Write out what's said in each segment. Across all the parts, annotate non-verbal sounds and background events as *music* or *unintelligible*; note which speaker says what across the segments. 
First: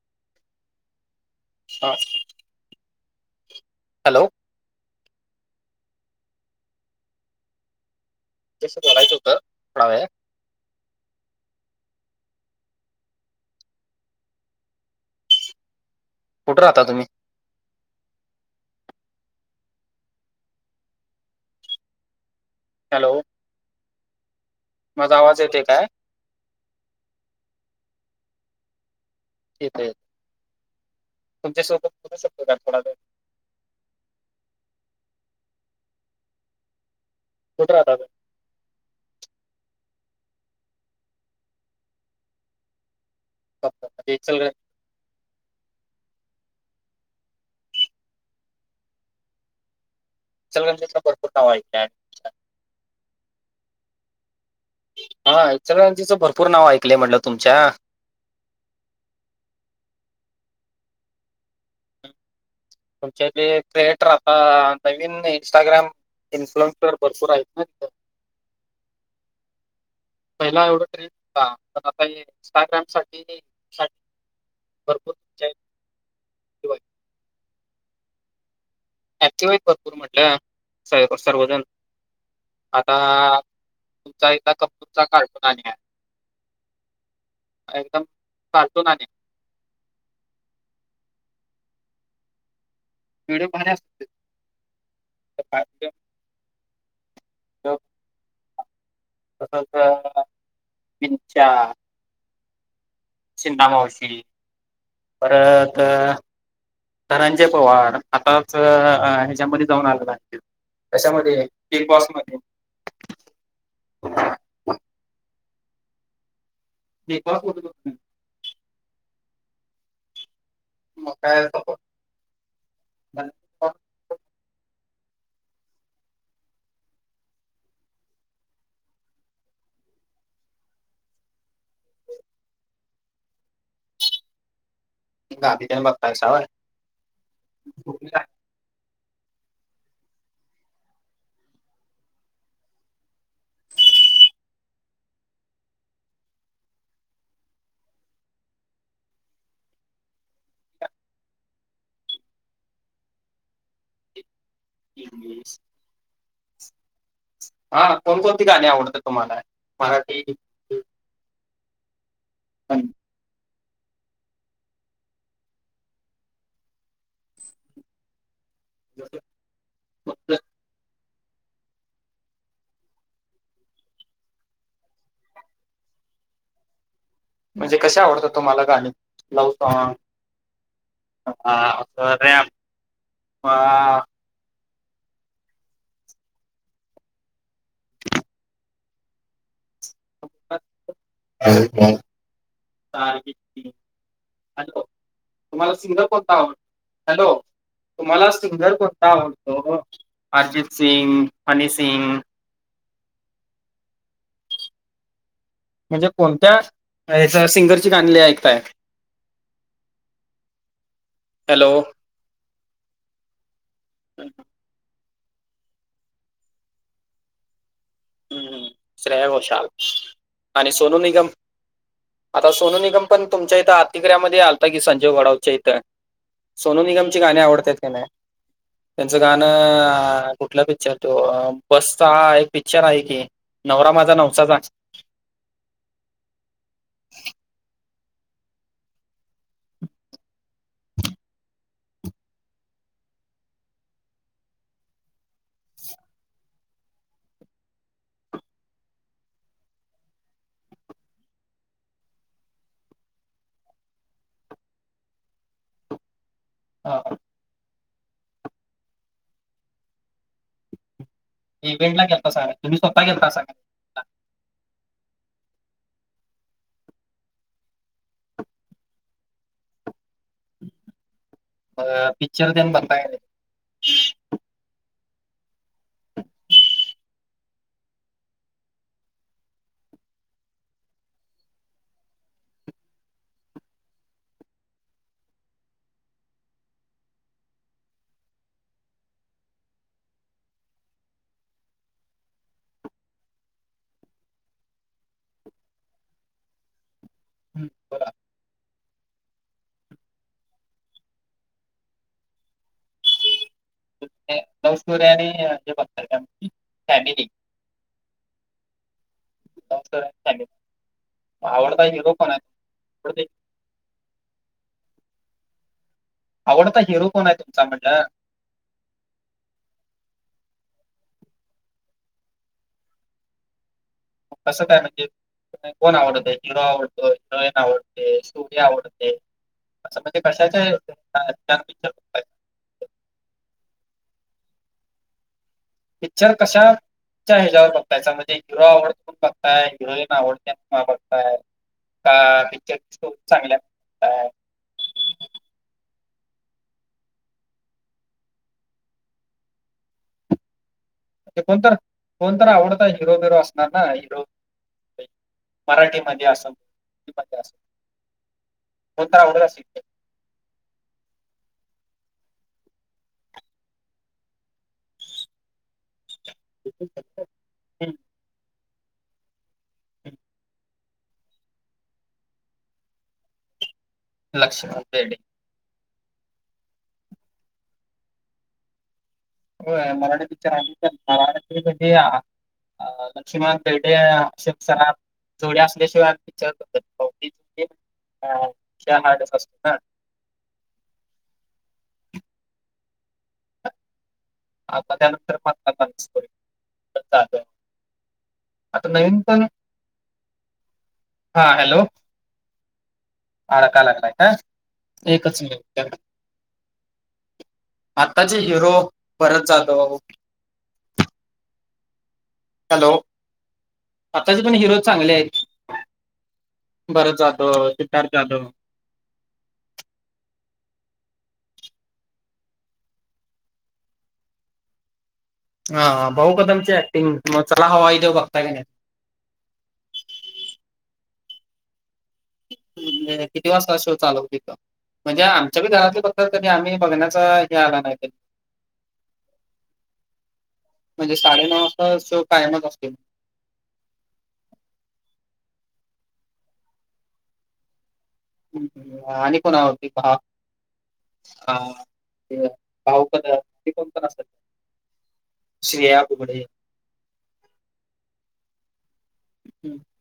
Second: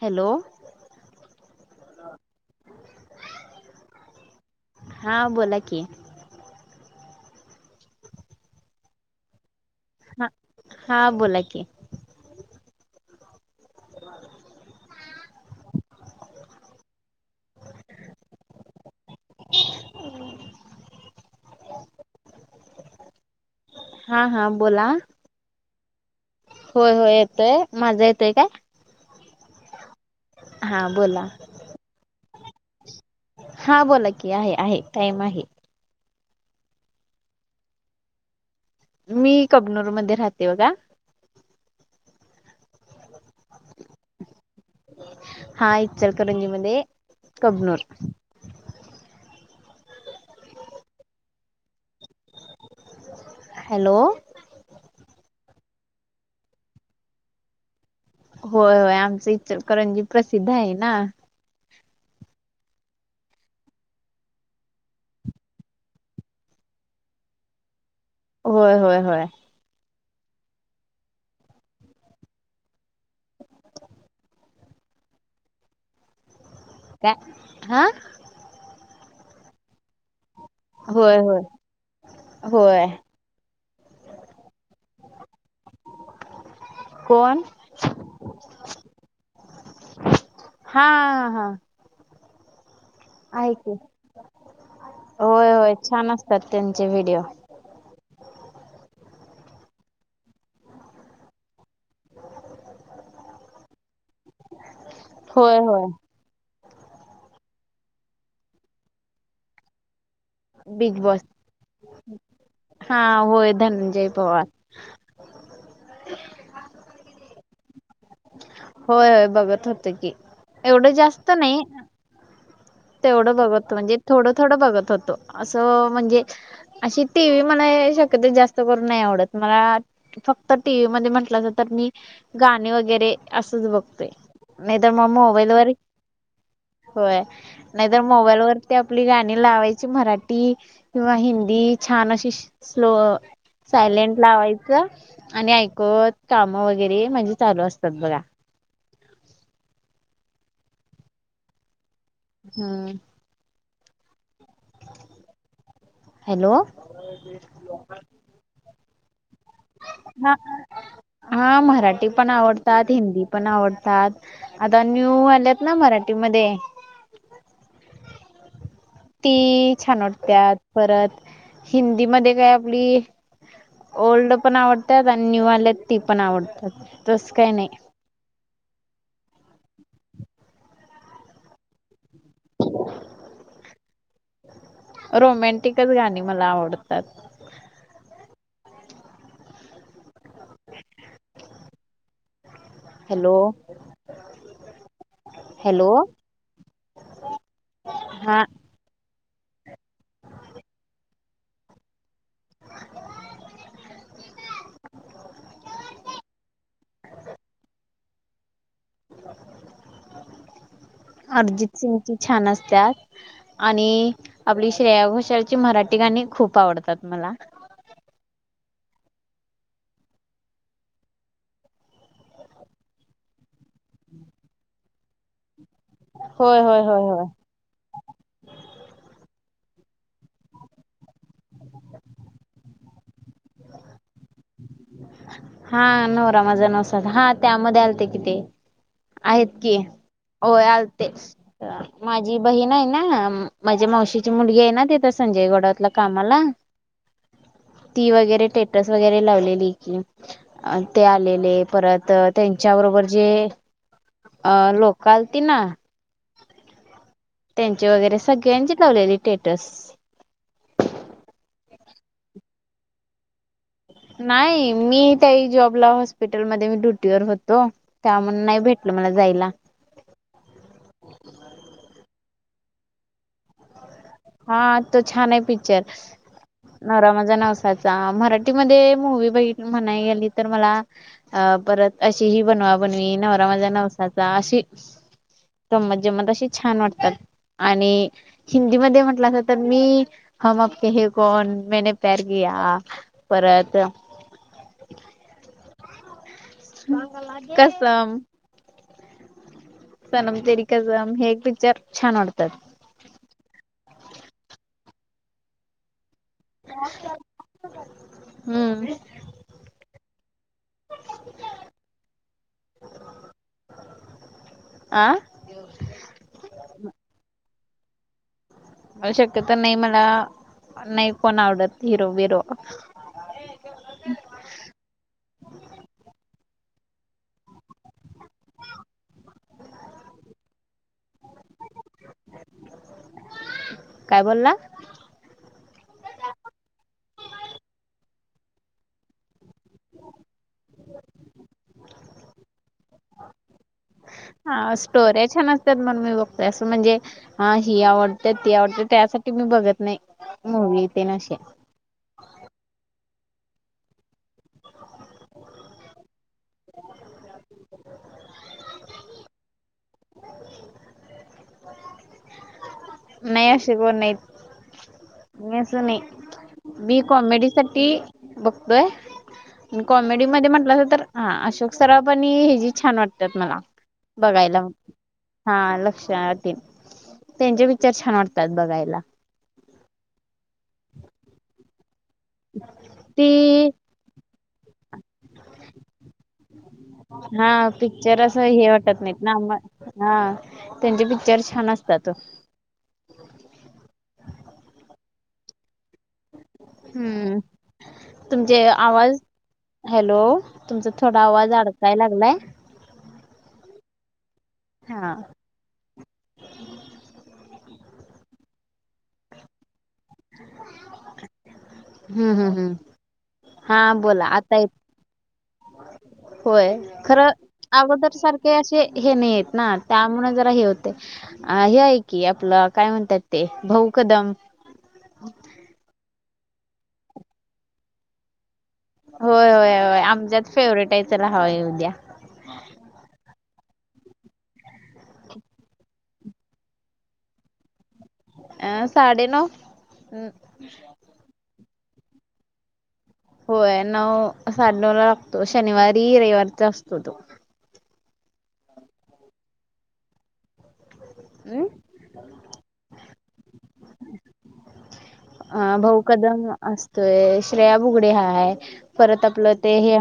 Speaker 1: Hello!
Speaker 2: आ hello
Speaker 1: हा बोला की‌‌‌‍‌‌‌‌
Speaker 2: *unintelligible* बोलायचं होतं *unintelligible*
Speaker 1: हा हा बोला कि.
Speaker 2: कुठं राहता तुम्ही? हॅलो
Speaker 1: हा हा बोला.
Speaker 2: माझा आवाज येतोय काय
Speaker 1: होय होय येतोय माझं येतोय, माझा येतोय काय.
Speaker 2: येतोय
Speaker 1: हां बोल
Speaker 2: तुमच्यासोबत बोलु शकतो का थोडावेळ.
Speaker 1: हा बोला की आहे आहे टाईम आहे.
Speaker 2: कुठं राहता तुम्ही?
Speaker 1: मी कबनूरमध्ये राहते बघा.
Speaker 2: *inaudible*
Speaker 1: हा इचलकरंजी मध्ये कबनूर.
Speaker 2: ् *inaudible*
Speaker 1: हॅलो
Speaker 2: हा इचलकरंजीचं भरपूर नाव ऐकलंय म्हटलं तुमच्या.
Speaker 1: होय होय आमचं इचलकरंजी प्रसिद्ध आहे ना.
Speaker 2: तुमच्या ते क्रिएटर आता नवीन इंस्टाग्राम. इन्सुलन्स तर भरपूर आहेत ना तिथ
Speaker 1: होय होय होय
Speaker 2: पहिला एवढा *inaudible* साठी भरपुर
Speaker 1: का हा *inaudible*
Speaker 2: *unintelligible* भरपूर म्हटलं
Speaker 1: होय
Speaker 2: स
Speaker 1: होय
Speaker 2: सर्वजण
Speaker 1: होय
Speaker 2: आता तुमचा एकदा कपूरचा कार्टून *unintelligible*
Speaker 1: कोण
Speaker 2: एकदम कार्टून आणि
Speaker 1: हा हा
Speaker 2: व्हिडिओ
Speaker 1: आई
Speaker 2: भारी
Speaker 1: कु,
Speaker 2: असतात
Speaker 1: होय, होय छान असतात त्यांचे व्हिडिओ.
Speaker 2: ह *unintelligible* तसंच विच्याा *unintelligible* *inaudible* चिंतामावशी
Speaker 1: होय
Speaker 2: *inaudible* परत
Speaker 1: होय
Speaker 2: धनंजय पवार आताच ह्याच्यामध्ये जाऊन आलेला आहे.
Speaker 1: बिग
Speaker 2: कशा
Speaker 1: बॉस
Speaker 2: मध्ये? बिग बॉस मध्ये.
Speaker 1: हा होय धनंजय पवार.
Speaker 2: बिग बॉक्स ब *unintelligible*
Speaker 1: होय, होय बघत होत की एवढं
Speaker 2: मग
Speaker 1: जास्त
Speaker 2: काय
Speaker 1: नाही. तेवढं
Speaker 2: धनंजय
Speaker 1: बघत हो म्हणजे थोड, थोड बघत होतो असं म्हणजे अशी टी व्ही मला शक्यतो जास्त करून नाही आवडत मला फक्त टी व्ही मध्ये म्हंटलं अस तर मी गाणी वगैरे असच बघतोय. नाही तर मग
Speaker 2: गाणी
Speaker 1: मोबाईलवर,
Speaker 2: त्याने बघताय सावय
Speaker 1: होय नाही तर मोबाईलवर ते आपली गाणी लावायची मराठी किंवा हिंदी छान अशी स्लो सायलेंट लावायचं आणि ऐकवत काम वगैरे म्हणजे चालू असतात बघा. हम्म. हॅलो
Speaker 2: हा कोणकोणती गाणी आवडतात तुम्हाला? मराठी
Speaker 1: हा मराठी पण आवडतात, हिंदी पण आवडतात. आता न्यू आलेत ना मराठी मध्ये? ती छान वाटत्यात परत हिंदी मध्ये बी आपली ओल्ड पण आवडतात आणि न्यू आल्यात ती पण आवडतात. तस काही नाही
Speaker 2: म्हणजे कसे आवडतात तुम्हाला गाणी लव सॉग? रॅम *inaudible* *unintelligible*
Speaker 1: रोमॅंटिकच गाणी मला आवडतात.
Speaker 2: आणि काय
Speaker 1: हॅलो
Speaker 2: *inaudible* तुम्हाला
Speaker 1: हॅलो
Speaker 2: सिंगर कोणता आवडतो हॅलो तुम्हाला
Speaker 1: हा
Speaker 2: सिंगर कोणता आवडतो हो अरिजीत सिंग, हनी सिंग म्हणजे कोणत्या हेच सिंगरची गाणी लय ऐकताय हॅलो
Speaker 1: अरजित सिंगची छान असत्यात आणि आपली श्रेया घोषालची मराठी गाणी खूप आवडतात मला
Speaker 2: हम श्रेया घोषाल आणि सोनु निगम आता सोनू निगम पण तुमच्या इथं आतीग्र्या मध्ये आलता की संजय घोडावत च्या इथं
Speaker 1: होय होय
Speaker 2: सोनू
Speaker 1: होय
Speaker 2: निगमची
Speaker 1: होय
Speaker 2: गाणी आवडत्यात का नाय त्यांचं गाणं कुठलं पिक्चर तो बसचा एक पिक्चर आहे की नवरा माझा नवसाचा
Speaker 1: हा नवरा माझ नवसा हा त्यामध्ये आलते कि ते आहेत की होय आलते माझी बहीण हाय ना माझ्या मावशीची मुलगी आहे ना तिथ संजय घोडावतला कामाला ती वगैरे स्टेटस वगैरे लावलेली अ ते आलेले परत त्यांच्या बरोबर जे अ लोक आलती ना
Speaker 2: हा. हा
Speaker 1: त्यांचे वगैरे सगळ्यांची लावलेली स्टेटस
Speaker 2: इव्हेंट ला गेलतासा का नाही तुम्ही स्वतः गेलतासा का नाही
Speaker 1: नाही मी त्या वेळी जॉबला हॉस्पिटल मध्ये मी ड्युटीवर होतो त्या मूळ नाही भेटलं मला जायला
Speaker 2: *unintelligible*
Speaker 1: हा, तो छान हाय पिक्चर. नवरा माझा नवसाचा, मराठीमध्ये मूवी बघित म्हणाय नाही गेली तर मला अ, परत अशी ही बनवा-बनवी, नवरा माझा नवसाचा अशी. गंमत -जमंत अशी छान वाटतात, आणि हिंदीमध्ये म्हणत तर मी, हम आपके है कौन, मैने प्यार किया परत कसम. सनम तेरी कझम हे पिक्चर छान वाटतात.
Speaker 2: लव्ह स्टोरी आणि हेच हाय.
Speaker 1: हम्म.
Speaker 2: *unintelligible*
Speaker 1: आं.
Speaker 2: आवडता हिरो कोण हाय तुमचा म्हणलं?
Speaker 1: म, शक्यत नाही मला, नाही कोण आवडत हिरो, बिरो.
Speaker 2: कसं काय म्हणजेच? कोण आवडतय? हिरो आवडतो? हिरोईन आवडते? स्टोरी आवडते? *unintelligible*
Speaker 1: काय बोलला?
Speaker 2: पिच्चर कशात. पिच्चर हिजावर बघताय, त्याच्या मध्ये हिरो आवडतोय म्हणून बघताय, हिरोईन आवडते म्हणून बघताय? *unintelligible*
Speaker 1: आ, स्टोऱ्या छान असत्यात म्हणून मी बघतोय, असं म्हणजे हा, ही आवडत्या, ती आवडत्या त्यासाठी मी बघत नाही, मूवी तेन अशे.
Speaker 2: कोणतर आवडता हिरो -बिरो असणार ना. हिरो मराठीमध्ये असलं, हिंदी मध्ये असल कोण तर आवडत असलं की?
Speaker 1: नाही असे कोण नाहीत. असं नाही, मी कॉमेडी साठी
Speaker 2: हम्म,
Speaker 1: बघतोय.
Speaker 2: हम्म.
Speaker 1: कॉमेडी मध्ये म्हटलासा तर, हा अशोक सराफ आणि हे जी छान वाटत्यात मला. बघायला.
Speaker 2: लक्ष्मण बेर्डे
Speaker 1: हा, लक्ष्या तेन, त्यांचे पिच्चर छान वाटतात बघायला.
Speaker 2: *unintelligible* तेे
Speaker 1: ती
Speaker 2: अशोक सराफ जोडी असल्याशिवाय
Speaker 1: हा पिक्चर असं हे वाटत नाहीत ना मग
Speaker 2: *unintelligible*
Speaker 1: हा, त्यांचे पिक्चर छान असतात.
Speaker 2: *unintelligible* चालू
Speaker 1: हम्म,
Speaker 2: आहे.
Speaker 1: तुमचे
Speaker 2: आता
Speaker 1: आवाज
Speaker 2: नवीन पण
Speaker 1: हॅलो, तुमचा थोडा
Speaker 2: हा
Speaker 1: आवाज अडकाय लागलाय.
Speaker 2: आडकाय लागलाय का?
Speaker 1: हा
Speaker 2: एकच मिनिट आताचे हिरो भरत जाधव
Speaker 1: *unintelligible* हम्म, हम्म, हम्म
Speaker 2: हॅलो
Speaker 1: हा बोला
Speaker 2: आताचे पण
Speaker 1: आता य
Speaker 2: हिरो चांगले आहेत
Speaker 1: होय,
Speaker 2: भरत
Speaker 1: खरं
Speaker 2: जाधव सिद्धार्थ
Speaker 1: अगोदर
Speaker 2: जाधव
Speaker 1: सारखे असे हे नाहीयेत ना, त्यामुळे जरा हे होतय. अ हे आहे की आपला काय म्हणतात ते, भाऊ कदम.
Speaker 2: हा, हा भाऊ कदमची ऍक्टिंग, मग चला हवा येऊ द्या बघताय काय नाही?
Speaker 1: होय होय होय आमच्यात फेवरेट आहे चला हवा येवु द्या.
Speaker 2: किती वाजता शो चालू होतो तिथ. म्हणजे आमच्या घरातले बद्दल करी आम्ही बघण्याच हे आला नाही कधी.
Speaker 1: अ साडे नऊ हम्.
Speaker 2: म्हणजे साडेनऊचा शो कायमच आसतोय.
Speaker 1: होय नऊ साडे नऊ ला लागतो शनिवारी रविवारीचा असतो तो.
Speaker 2: आणि कोण आवडती पहा हा ते. भाऊ कदम हे पण असतात.
Speaker 1: अ भाऊ
Speaker 2: श्रेया
Speaker 1: कदम
Speaker 2: बुगडे
Speaker 1: असतोय श्रेया बुगडे आहे परत आपलं
Speaker 2: हं,
Speaker 1: ते हे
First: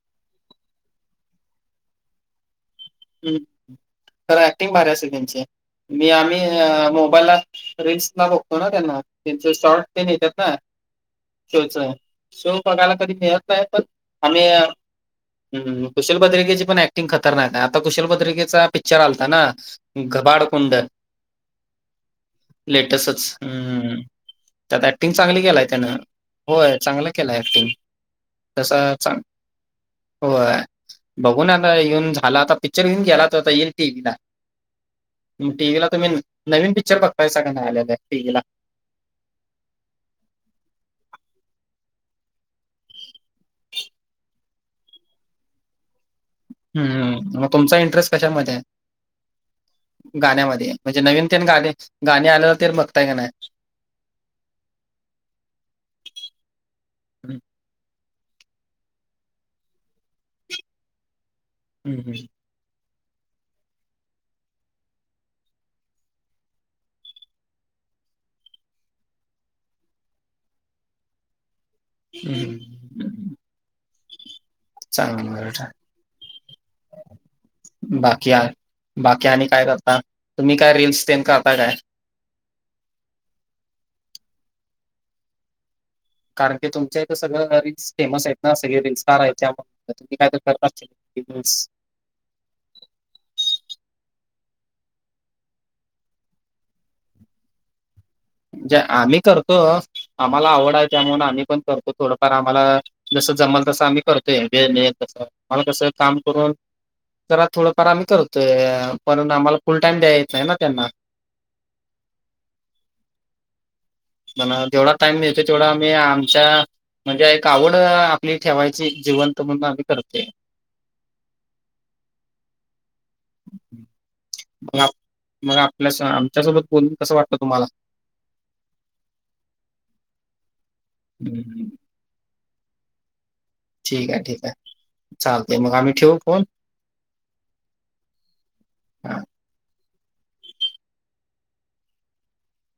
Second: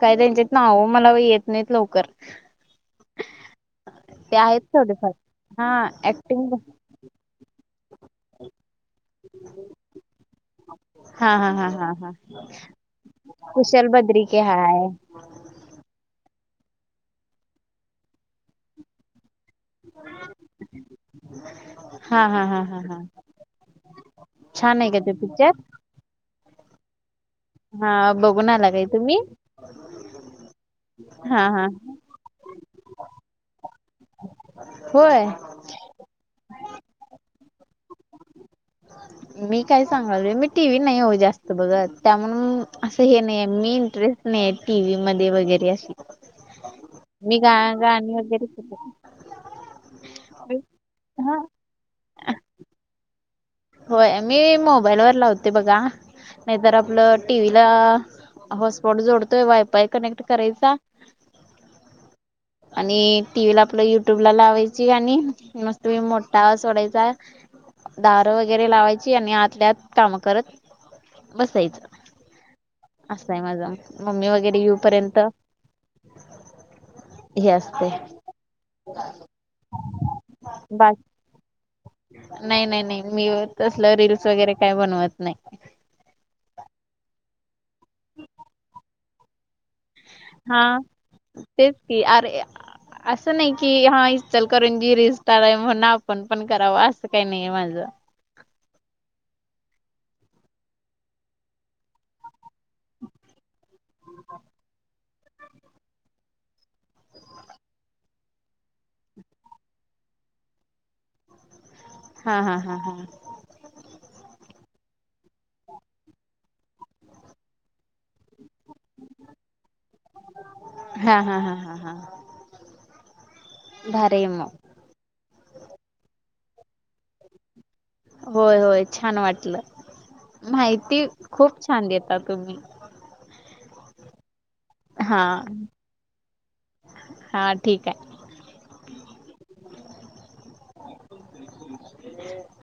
Speaker 1: काय त्यांच्यात नावं मला येत नाहीत लवकर.
Speaker 2: ह्
Speaker 1: ते
Speaker 2: खर
Speaker 1: आहेत
Speaker 2: ऍक्टिंग भारी
Speaker 1: थोडेफार
Speaker 2: असेल त्यांची
Speaker 1: हा
Speaker 2: मी आम्ही
Speaker 1: ऍक्टिंग
Speaker 2: मोबाईलला रिल्स ला बघतो ना त्यांना त्यांचे शॉर्ट तेन येतात ना.
Speaker 1: हा हा हा
Speaker 2: शोच
Speaker 1: हा हा
Speaker 2: शो बघायला कधी मिळत नाही पण
Speaker 1: कुशल बद्रिके
Speaker 2: आम्ही
Speaker 1: हाय
Speaker 2: हम कुशल भद्रिकेची पण ऍक्टिंग खतरनाक आहे आता कुशल भद्रिकेचा पिक्चर आलाता ना! घबाडकुंड.
Speaker 1: हा हा हा हा हा
Speaker 2: लेटेस्टच हम्
Speaker 1: छान
Speaker 2: त्यात
Speaker 1: आहे का ते
Speaker 2: ऍक्टिंग चांगली
Speaker 1: पिक्चर
Speaker 2: केलाय त्यानं. होय चांगला केलाय एकटींग
Speaker 1: हा बघून आला
Speaker 2: तस
Speaker 1: काय तुम्ही
Speaker 2: चां हो बघू
Speaker 1: हा हा
Speaker 2: आलोय येऊन झाला आता पिक्चर येऊन गेला तो आता येईल टिव्ही ला.
Speaker 1: होय
Speaker 2: टिव्ही ला तुम्ही नवीन पिक्चर बघतायसा की नाही टिव्ही ला!
Speaker 1: मी काय सांगालोयमी टी व्ही नाही हो जास्त बघत त्या म्हणून असं हे नाही मी इंटरेस्ट नाही टी व्ही मध्ये वगैरे अशी. मी
Speaker 2: हम् मग
Speaker 1: गा
Speaker 2: तुमचा
Speaker 1: गाणी
Speaker 2: इंटरेस्ट
Speaker 1: वगैरे
Speaker 2: कशामध्ये आहे. गाण्यामध्ये म्हणजे नवीन
Speaker 1: हा
Speaker 2: तेन गाणे गाणी आलेला ते बघताय का नाही?
Speaker 1: होय मी मोबाईलवर लावते बघा नाहीतर आपलं टी
Speaker 2: हम्म
Speaker 1: व्हीला हॉट स्पॉट जोडतोय वायफाय कनेक्ट करायचा
Speaker 2: ह ह.
Speaker 1: आणि टी व्ही ला आपलं युट्यूब ला लावायची गाणी. मस्तपैकी मोठा आवाज सोडायचा दहा वगैरे लावायची आणि आतल्यात काम करत बसायच.
Speaker 2: हम्
Speaker 1: माझ मम्मी वगैरे य
Speaker 2: चांगलं आहे.
Speaker 1: ह.
Speaker 2: बाकी बाकी आणि काय करता तुम्ही काय
Speaker 1: बा
Speaker 2: रील्स तेन करता काय?
Speaker 1: नाही नाही नाही मी तसलं रिल्स वगैरे काय बनवत नाही.
Speaker 2: कारण की तुमच्या इथं सगळं रील्स फेमस आहेत ना सगळे रील्स स्टार आहेत ना.
Speaker 1: हा तेच की अरे. असं नाही की हा इचलकरंजी रिल स्टार आहे म्हणून आपण पण कराव अस काय नाही माझं.
Speaker 2: आम्ही करतो आम्हाला आवड आहे त्यामुळे आम्ही पण करतो. थोडंफार आम्हाला जस जमल तसं आम्ही करतोय वे तस आ कसं काम करून जरा थोडंफार आम्ही करतोय पण आम्हाला फुल टाइम द्यायला येत नाही ना त्यांना.
Speaker 1: हा हा हा हा '
Speaker 2: पण जेवढा टाइम मिळतो तेवढा आम्ही आमच्या म्हणजे एक आवड आपली ठेवायची जिवंत म्हणून आम्ही करतोय.
Speaker 1: हा हा हा हा हा भारी आहे मग.
Speaker 2: मग, मग आपल्या आमच्या‌‌ सोबत बोलून कसं वाटतं तुम्हाला?
Speaker 1: होय, होय छान वाटलं माहिती खूप छान देता तुम्ही.
Speaker 2: ठीक आहे, ठीक आहे
Speaker 1: हा
Speaker 2: चालतय, मग आम्ही ठेवू फोन?
Speaker 1: हा ठीक आहे.
Speaker 2: हम. *inaudible*